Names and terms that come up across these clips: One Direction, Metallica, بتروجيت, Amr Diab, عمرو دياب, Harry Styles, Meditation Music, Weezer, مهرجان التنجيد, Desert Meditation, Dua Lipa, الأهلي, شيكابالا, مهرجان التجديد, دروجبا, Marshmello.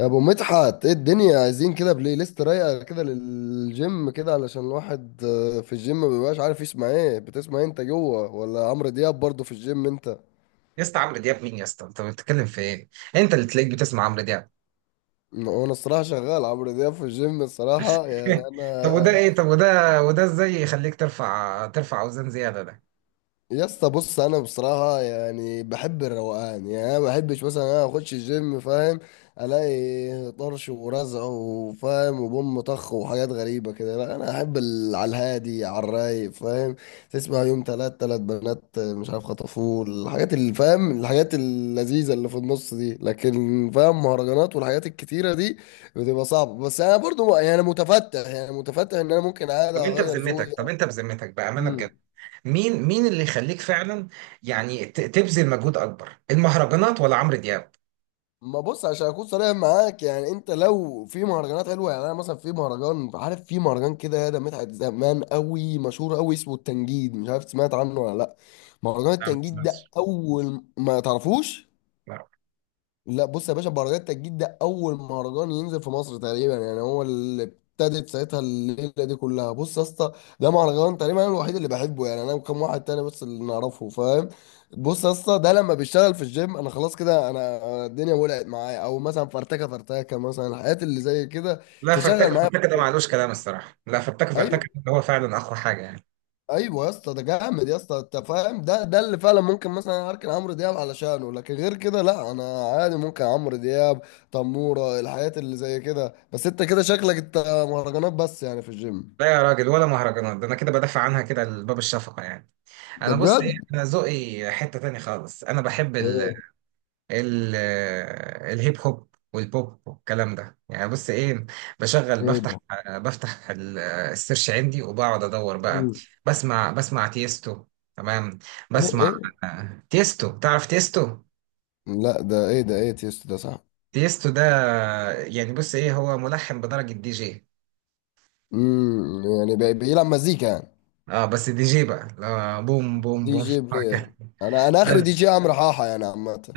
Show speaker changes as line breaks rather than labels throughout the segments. يا ابو مدحت، ايه الدنيا؟ عايزين كده بلاي ليست رايقه كده للجيم كده علشان الواحد في الجيم ما بيبقاش عارف يسمع ايه. بتسمع إيه انت جوه؟ ولا عمرو دياب برضه في الجيم انت؟
يا اسطى عمرو دياب مين يا اسطى، انت بتتكلم في ايه؟ انت اللي تلاقيك بتسمع عمرو دياب.
وانا الصراحه شغال عمرو دياب في الجيم الصراحه يعني
طب وده
انا.
ايه؟ طب وده وده ازاي يخليك ترفع اوزان زياده ده؟
يا اسطى بص، انا بصراحه يعني بحب الروقان، يعني انا ما بحبش مثلا انا اخش الجيم فاهم، الاقي طرش ورزع وفاهم وبوم طخ وحاجات غريبه كده. لا، انا احب على الهادي على الرايق فاهم، تسمع يوم تلات تلات بنات مش عارف خطفوه، الحاجات اللي فاهم الحاجات اللذيذه اللي في النص دي. لكن فاهم مهرجانات والحاجات الكتيره دي بتبقى صعبه، بس انا برضو يعني متفتح، يعني متفتح ان انا ممكن عادي اغير ذوقي.
طب انت بذمتك بامانه بجد، مين اللي يخليك فعلا يعني تبذل مجهود اكبر، المهرجانات ولا عمرو دياب؟
ما بص، عشان اكون صريح معاك يعني، انت لو في مهرجانات حلوه يعني، انا مثلا في مهرجان عارف، في مهرجان كده ده مدحت زمان قوي مشهور قوي اسمه التنجيد، مش عارف سمعت عنه ولا لا. مهرجان
لا ما
التنجيد ده
تسمعش.
اول ما تعرفوش؟
لا.
لا بص يا باشا، مهرجان التجديد ده اول مهرجان ينزل في مصر تقريبا يعني، هو اللي ابتدت ساعتها الليله دي كلها. بص يا اسطى، ده مهرجان تقريبا انا الوحيد اللي بحبه يعني، انا وكم واحد تاني بس اللي نعرفه فاهم. بص يا اسطى، ده لما بيشتغل في الجيم انا خلاص كده، أنا الدنيا ولعت معايا، او مثلا فرتكه فرتكه مثلا، الحاجات اللي زي كده
لا، فرتكه
تشغل معايا.
فرتكه ده معلوش كلام، الصراحه لا، فرتكه فرتكه
ايوه.
ده هو فعلا اقوى حاجه يعني.
ايوه يا اسطى، ده جامد يا اسطى، انت فاهم، ده اللي فعلا ممكن مثلا اركن عمرو دياب علشانه، لكن غير كده لا، انا عادي ممكن عمرو دياب تموره الحاجات اللي زي كده. بس انت كده شكلك انت مهرجانات بس يعني في الجيم.
لا يا راجل، ولا مهرجانات، ده انا كده بدافع عنها كده لباب الشفقه يعني.
ده
انا بص ايه،
بجد؟
انا ذوقي حته تاني خالص، انا بحب ال
ايه؟
ال- الهيب هوب والبوب والكلام ده. يعني بص ايه، بشغل
ايه
بفتح
ده؟
بفتح السيرش عندي وبقعد ادور بقى.
مم.
بسمع تيستو. تمام.
ايه
بسمع
ايه.
تيستو، تعرف تيستو؟
لا ده ايه؟ ده ايه تيست؟ ده صح؟
تيستو ده يعني بص ايه، هو ملحن بدرجة دي جي.
امم، يعني بيلعب مزيكا يعني؟
اه بس دي جي بقى، لا، بوم بوم
دي
بوم.
جي بلاير. انا انا اخر دي جي عمرو حاحه يعني عامه،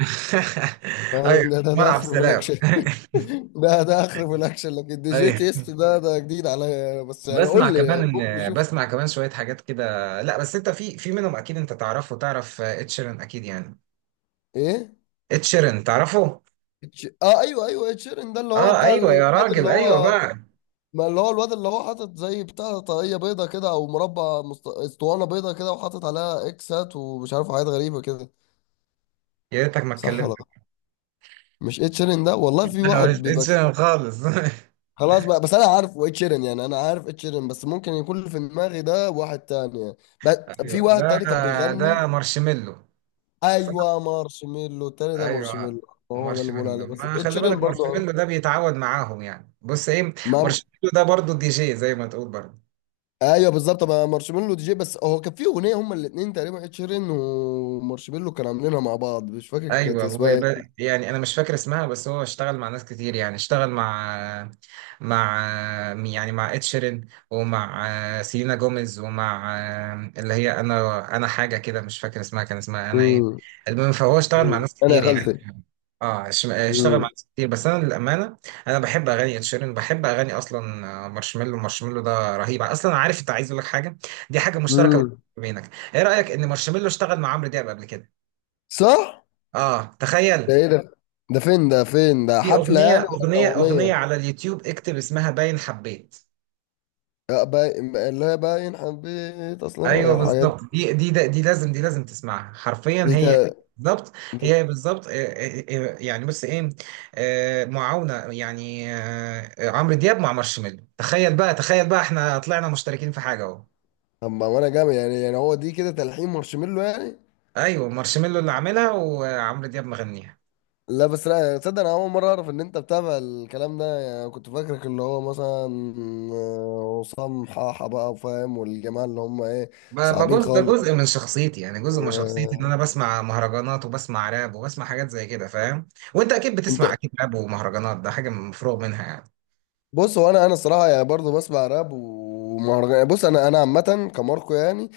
ايوه
فاهم، ده
ملعب
اخر بلاك.
سلام.
ده اخر في الاكشن، لكن دي جي
ايوه،
تيست ده ده جديد عليا أنا، بس يعني
بسمع
قول لي يعني
كمان
ممكن نشوف.
بسمع كمان شويه حاجات كده. لا بس انت في منهم اكيد انت تعرفه، تعرف اتشيرن اكيد يعني.
ايه؟
اتشيرن تعرفه؟
ايوه ايوه اتشيرن، ده اللي هو
اه
بتاع
ايوه يا
الواد اللي
راجل، ايوه
هو،
بقى.
ما اللي هو الواد اللي هو حاطط زي بتاع طاقية بيضة كده، او مربع اسطوانة بيضة كده وحاطط عليها اكسات ومش عارف حاجات غريبة كده.
يا ريتك ما
صح
اتكلمت.
ولا لا؟ مش اتشيرن ده؟ والله في
لا
واحد
مش
بيبقى كده.
اتشيرن خالص.
خلاص بقى، بس انا عارفه اتشيرن يعني، انا عارف اتشيرن، بس ممكن يكون اللي في دماغي ده واحد تاني يعني. في
ايوه
واحد
ده.
تاني كان بيغني.
ده مارشميلو. صح.
ايوه مارشميلو، التاني ده
ايوه.
مارشميلو. هو ده اللي بقول
مارشميلو
عليه، بس
ما خلي
اتشيرين
بالك،
برضه آه.
مارشميلو ده بيتعود معاهم يعني، بص ايه،
ما
مارشميلو ده برضو دي جي، زي ما تقول برضو.
ايوه بالظبط، ما مارشميلو دي جي، بس هو كان في اغنيه هما الاثنين تقريبا، اتشيرين ومارشميلو كانوا عاملينها مع بعض، مش فاكر كانت
ايوه هو
اسمها ايه.
يعني انا مش فاكر اسمها، بس هو اشتغل مع ناس كتير، يعني اشتغل مع، مع، يعني مع اد شيرين، ومع سيلينا جوميز، ومع اللي هي انا حاجه كده مش فاكر اسمها، كان اسمها انا ايه.
مم.
المهم فهو اشتغل مع
مم.
ناس
انا يا
كتير يعني.
خالتي.
اه اشتغل مع
مم.
ناس كتير، بس انا للامانه انا بحب اغاني اد شيرين، بحب اغاني اصلا، مارشميلو، مارشميلو ده رهيب اصلا. عارف، انت عايز اقول لك حاجه، دي حاجه مشتركه
مم.
بينك، ايه رايك ان مارشميلو اشتغل مع عمرو دياب قبل كده؟
صح.
اه تخيل.
ده ايه ده؟ ده فين؟ ده فين؟ ده
في
حفله
اغنيه،
يعني
اغنيه
ولا
اغنيه
اغنيه؟
على اليوتيوب، اكتب اسمها باين حبيت.
لا باين، اللي هي باين حبيت اصلا
ايوه
الحاجات.
بالظبط، دي لازم، دي لازم تسمعها حرفيا
دي
هي.
تا-
بالظبط.
دي-
هي بالظبط يعني بص ايه، معاونه يعني، عمرو دياب مع مارشميلو. تخيل بقى، تخيل بقى احنا طلعنا مشتركين في حاجه اهو.
طب ما انا جامد يعني، يعني هو دي كده تلحين مارشميلو يعني؟
ايوه مارشميلو اللي عاملها وعمرو دياب مغنيها.
لا بس لا تصدق، انا اول مره اعرف ان انت بتابع الكلام ده يعني، كنت فاكرك اللي هو مثلا عصام حاحه بقى وفاهم والجماعه اللي هم ايه،
ما
صعبين
جزء ده
خالص.
جزء من شخصيتي، يعني جزء من شخصيتي ان انا
وانت؟
بسمع مهرجانات، وبسمع راب، وبسمع حاجات زي كده فاهم. وانت اكيد بتسمع اكيد راب ومهرجانات، ده حاجه مفروغ منها يعني.
بص هو انا انا الصراحه يعني برضه بسمع راب ومهرجان يعني. بص انا انا عامه كماركو يعني،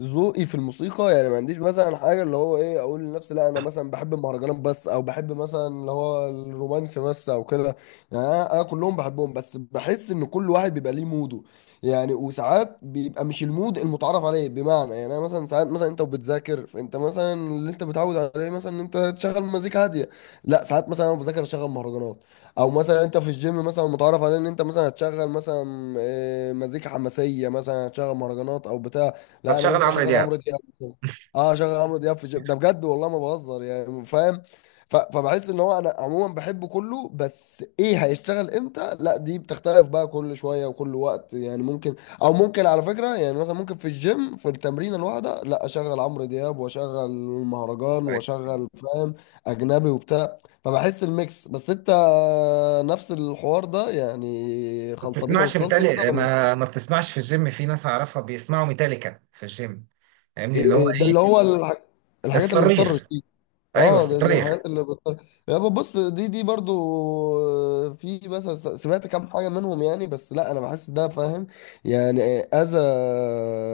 ذوقي في الموسيقى يعني ما عنديش مثلا حاجه اللي هو ايه اقول لنفسي لا انا مثلا بحب المهرجانات بس، او بحب مثلا اللي هو الرومانسي بس او كده. يعني أنا كلهم بحبهم، بس بحس ان كل واحد بيبقى ليه موده يعني. وساعات بيبقى مش المود المتعارف عليه، بمعنى يعني انا مثلا ساعات مثلا انت وبتذاكر، فانت مثلا اللي انت متعود عليه مثلا ان انت تشغل مزيكا هاديه. لا، ساعات مثلا انا بذاكر اشغل مهرجانات، او مثلا انت في الجيم مثلا متعرف على ان انت مثلا هتشغل مثلا مزيكا حماسيه، مثلا هتشغل مهرجانات او بتاع. لا انا
بتشغل
ممكن
عمرو
اشغل
دياب.
عمرو دياب مثلاً. اه اشغل عمرو دياب في الجيم، ده بجد والله ما بهزر يعني فاهم. فبحس ان هو انا عموما بحبه كله، بس ايه هيشتغل امتى لا دي بتختلف بقى كل شويه وكل وقت يعني ممكن. او ممكن على فكره يعني، مثلا ممكن في الجيم في التمرين الواحده لا اشغل عمرو دياب واشغل المهرجان واشغل فاهم اجنبي وبتاع، فبحس الميكس. بس انت نفس الحوار ده يعني؟
ما
خلطبيطه
بتسمعش
بالصلصه كده
ميتالي،
ولا؟
ما بتسمعش في الجيم؟ في ناس اعرفها بيسمعوا ميتاليكا في الجيم. فاهمني،
إيه
اللي هو
إيه، ده اللي
ايه؟
هو ايوه الحاجات اللي بتطرش
الصريخ؟
دي.
ايوه
اه ده
الصريخ.
الحاجات اللي بتطرش. يابا بص، دي برضو في، بس سمعت كام حاجه منهم يعني. بس لا انا بحس ده فاهم يعني اذى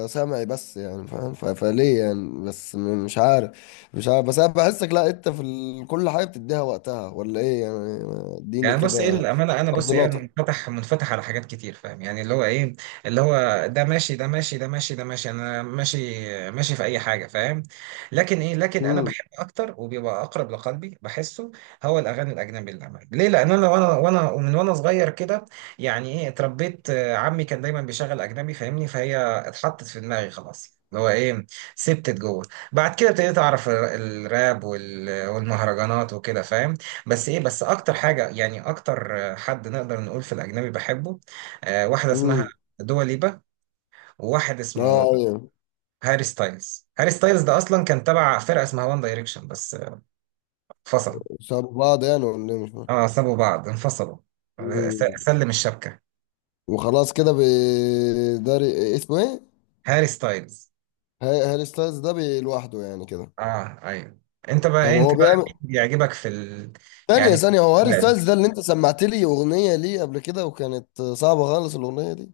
سمعي بس يعني فاهم، فليه يعني؟ بس مش عارف، مش عارف. بس انا بحسك لا، انت في ال... كل حاجه بتديها وقتها، ولا ايه يعني؟ اديني
يعني بص ايه
كده
الامانه، انا بص ايه، أنا
تفضيلاتك.
منفتح، منفتح على حاجات كتير فاهم، يعني اللي هو ايه، اللي هو ده ماشي، ده ماشي، ده ماشي، ده ماشي، انا ماشي، ماشي في اي حاجه فاهم. لكن انا بحب اكتر، وبيبقى اقرب لقلبي بحسه، هو الاغاني الاجنبي، للامانه ليه؟ لان انا وانا وانا ومن وانا صغير كده، يعني ايه اتربيت، عمي كان دايما بيشغل اجنبي فاهمني، فهي اتحطت في دماغي خلاص، اللي هو ايه، سبتت جوه. بعد كده ابتديت اعرف الراب والمهرجانات وكده فاهم. بس اكتر حاجه يعني اكتر، حد نقدر نقول في الاجنبي بحبه، واحده اسمها
امم.
دوا ليبا، وواحد
اه
اسمه
ايوه.
هاري ستايلز. هاري ستايلز ده اصلا كان تبع فرقه اسمها وان دايركشن، بس انفصل.
سابوا بعض يعني ولا إيه؟ مش فاهم.
اه سابوا بعض انفصلوا،
مم.
سلم الشبكه.
وخلاص كده بي، ده اسمه ايه؟
هاري ستايلز.
هاري ستايلز ده لوحده يعني كده؟
اه ايوه. انت بقى
طب
ايه، انت
هو
بقى
بيعمل،
مين بيعجبك في ال...؟
ثانية
يعني
ثانية، هو هاري
لا،
ستايلز ده اللي انت سمعت لي اغنية ليه قبل كده وكانت صعبة خالص الاغنية دي؟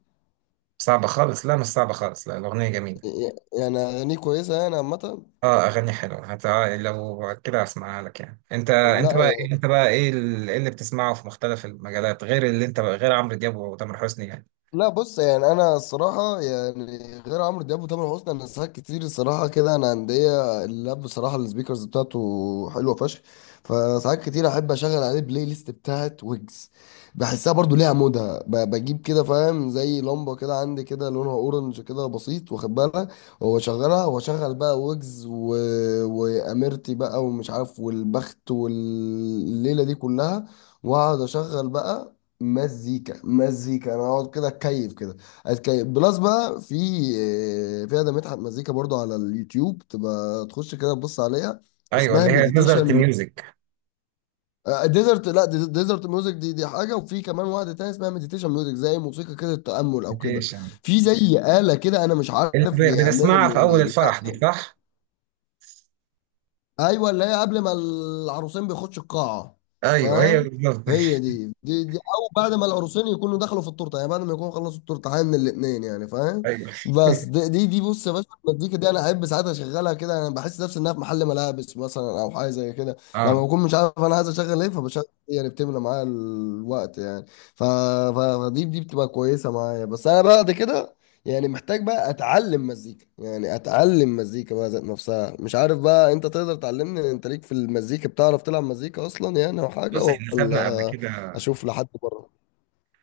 صعبه خالص، لا مش صعبه خالص، لا الاغنيه جميله.
ي- يعني اغانيه كويسة يعني عامة؟
اه اغاني حلوه، لو كده هسمعها لك يعني.
لا
انت بقى ايه، إيه اللي بتسمعه في مختلف المجالات غير اللي انت بقى، غير عمرو دياب وتامر حسني يعني؟
لا، بص يعني انا الصراحه يعني غير عمرو دياب وتامر حسني، انا ساعات كتير الصراحه كده انا عندي اللاب بصراحه السبيكرز بتاعته حلوه فشخ، فساعات كتير احب اشغل عليه البلاي ليست بتاعت ويجز. بحسها برضو ليها مودها، بجيب كده فاهم زي لمبه كده عندي كده لونها اورنج كده بسيط واخد بالها، واشغلها واشغل بقى ويجز و... واميرتي بقى ومش عارف والبخت والليله دي كلها، واقعد اشغل بقى مزيكا مزيكا. انا اقعد كده اتكيف كده، اتكيف بلس بقى في في ده مدحت مزيكا برضو على اليوتيوب تبقى تخش كده تبص عليها،
ايوه
اسمها
اللي هي نظرة
مديتيشن
الميوزك.
ديزرت. لا ديزرت ميوزك دي دي حاجه، وفي كمان واحده تانية اسمها مديتيشن ميوزك زي موسيقى كده التامل او كده.
ايش يعني
في زي آلة كده انا مش
اللي
عارف بيعمل
بنسمعها في اول الفرح دي،
بيلعب.
صح؟
ايوه، اللي هي قبل ما العروسين بيخشوا القاعه،
ايوه هي
فاهم.
بالظبط.
هي دي. دي دي، او بعد ما العروسين يكونوا دخلوا في التورته يعني، بعد ما يكونوا خلصوا التورته من الاثنين يعني فاهم.
ايوه.
بس دي بص يا باشا، المزيكا دي انا احب ساعات اشغلها كده، انا بحس نفسي انها في محل ملابس مثلا او حاجه زي كده، لما
اه.
بكون مش عارف انا عايز اشغل ايه فبشغل. إيه يعني بتملى معايا الوقت يعني. ف... ف... فدي بتبقى كويسه معايا. بس انا بعد كده يعني محتاج بقى اتعلم مزيكا يعني، اتعلم مزيكا بقى ذات نفسها. مش عارف بقى انت تقدر تعلمني؟ انت ليك في المزيكا؟ بتعرف تلعب مزيكا اصلا يعني او حاجه؟
بص احنا خدنا قبل
ولا
كده،
اشوف لحد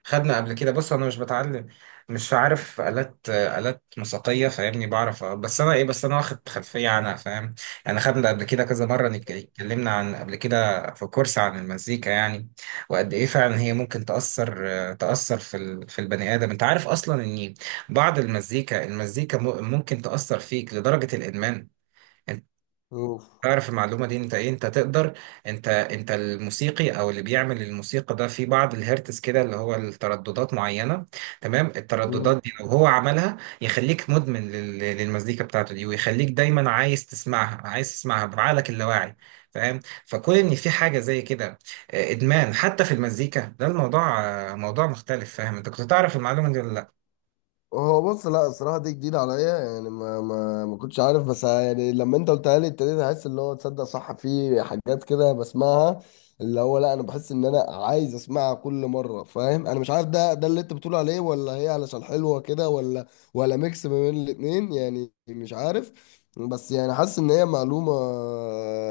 خدنا قبل كده. بص انا مش بتعلم، مش عارف آلات، آلات موسيقية فاهمني، بعرف بس انا ايه، بس انا واخد خلفية عنها فاهم. يعني خدنا قبل كده كذا مرة، اتكلمنا عن، قبل كده في كورس عن المزيكا يعني. وقد ايه فعلا هي ممكن تأثر، تأثر في في البني آدم. انت عارف اصلا ان بعض المزيكا، ممكن تأثر فيك لدرجة الإدمان؟ تعرف المعلومة دي؟ انت ايه، انت تقدر، انت الموسيقي او اللي بيعمل الموسيقى ده، في بعض الهرتز كده اللي هو الترددات معينة. تمام،
بره؟
الترددات دي لو هو عملها يخليك مدمن للمزيكا بتاعته دي، ويخليك دايما عايز تسمعها، عايز تسمعها بعقلك اللاواعي فاهم. فكون ان في حاجة زي كده، ادمان حتى في المزيكا، ده الموضوع، موضوع مختلف فاهم. انت كنت تعرف المعلومة دي ولا لا؟
هو بص لا، الصراحة دي جديدة عليا يعني، ما ما ما كنتش عارف، بس يعني لما انت قلتها لي ابتديت احس اللي هو تصدق صح، في حاجات كده بسمعها اللي هو لا انا بحس ان انا عايز اسمعها كل مرة فاهم، انا مش عارف ده ده اللي انت بتقول عليه ولا هي علشان حلوة كده، ولا ولا ميكس ما بين الاتنين يعني مش عارف. بس يعني حاسس ان هي معلومة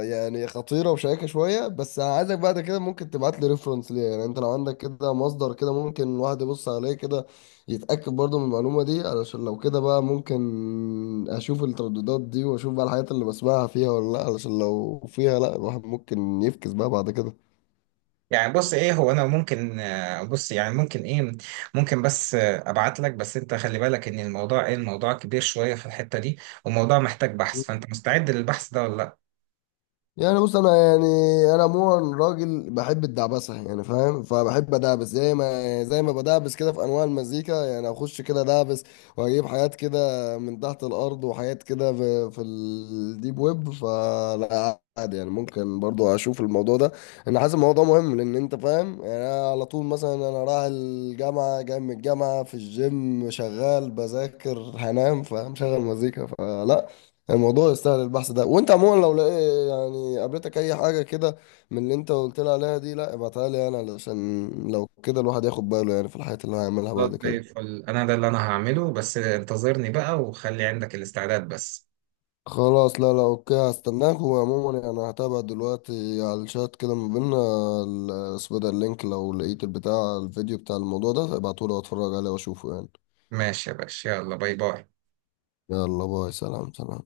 يعني خطيرة وشيقة شوية، بس عايزك بعد كده ممكن تبعت لي ريفرنس ليها يعني، انت لو عندك كده مصدر كده ممكن الواحد يبص عليه كده يتأكد برضه من المعلومة دي، علشان لو كده بقى ممكن أشوف الترددات دي وأشوف بقى الحاجات اللي بسمعها فيها ولا لأ، علشان لو فيها لأ الواحد ممكن يفكس بقى بعد كده.
يعني بص ايه، هو انا ممكن بص يعني ممكن ايه، ممكن بس ابعت لك. بس انت خلي بالك ان الموضوع كبير شويه في الحته دي، وموضوع محتاج بحث، فانت مستعد للبحث ده ولا لا؟
يعني بص انا يعني انا عموما راجل بحب الدعبسه يعني فاهم، فبحب ادعبس زي ما زي ما بدعبس كده في انواع المزيكا يعني اخش كده دعبس واجيب حاجات كده من تحت الارض وحاجات كده في الديب ويب، فلا عادي يعني ممكن برضو اشوف الموضوع ده. انا حاسس الموضوع مهم لان انت فاهم يعني أنا على طول، مثلا انا رايح الجامعه جاي من الجامعه في الجيم شغال بذاكر هنام فمشغل مزيكا، فلا الموضوع يستاهل البحث ده. وانت عموما لو لقيت يعني قابلتك اي حاجه كده من اللي انت قلت لي عليها دي لا ابعتها لي انا، علشان لو كده الواحد ياخد باله يعني في الحاجات اللي هو هيعملها
خلاص
بعد
زي
كده.
الفل، انا ده اللي انا هعمله، بس انتظرني بقى وخلي عندك الاستعداد بس.
خلاص لا لا اوكي، هستناك. وعموما يعني هتابع دلوقتي على الشات كده ما بينا اسمه ده اللينك، لو لقيت البتاع الفيديو بتاع الموضوع ده ابعتهولي واتفرج عليه واشوفه يعني.
ماشي يا باشا، يلا باي باي.
يلا باي، سلام سلام.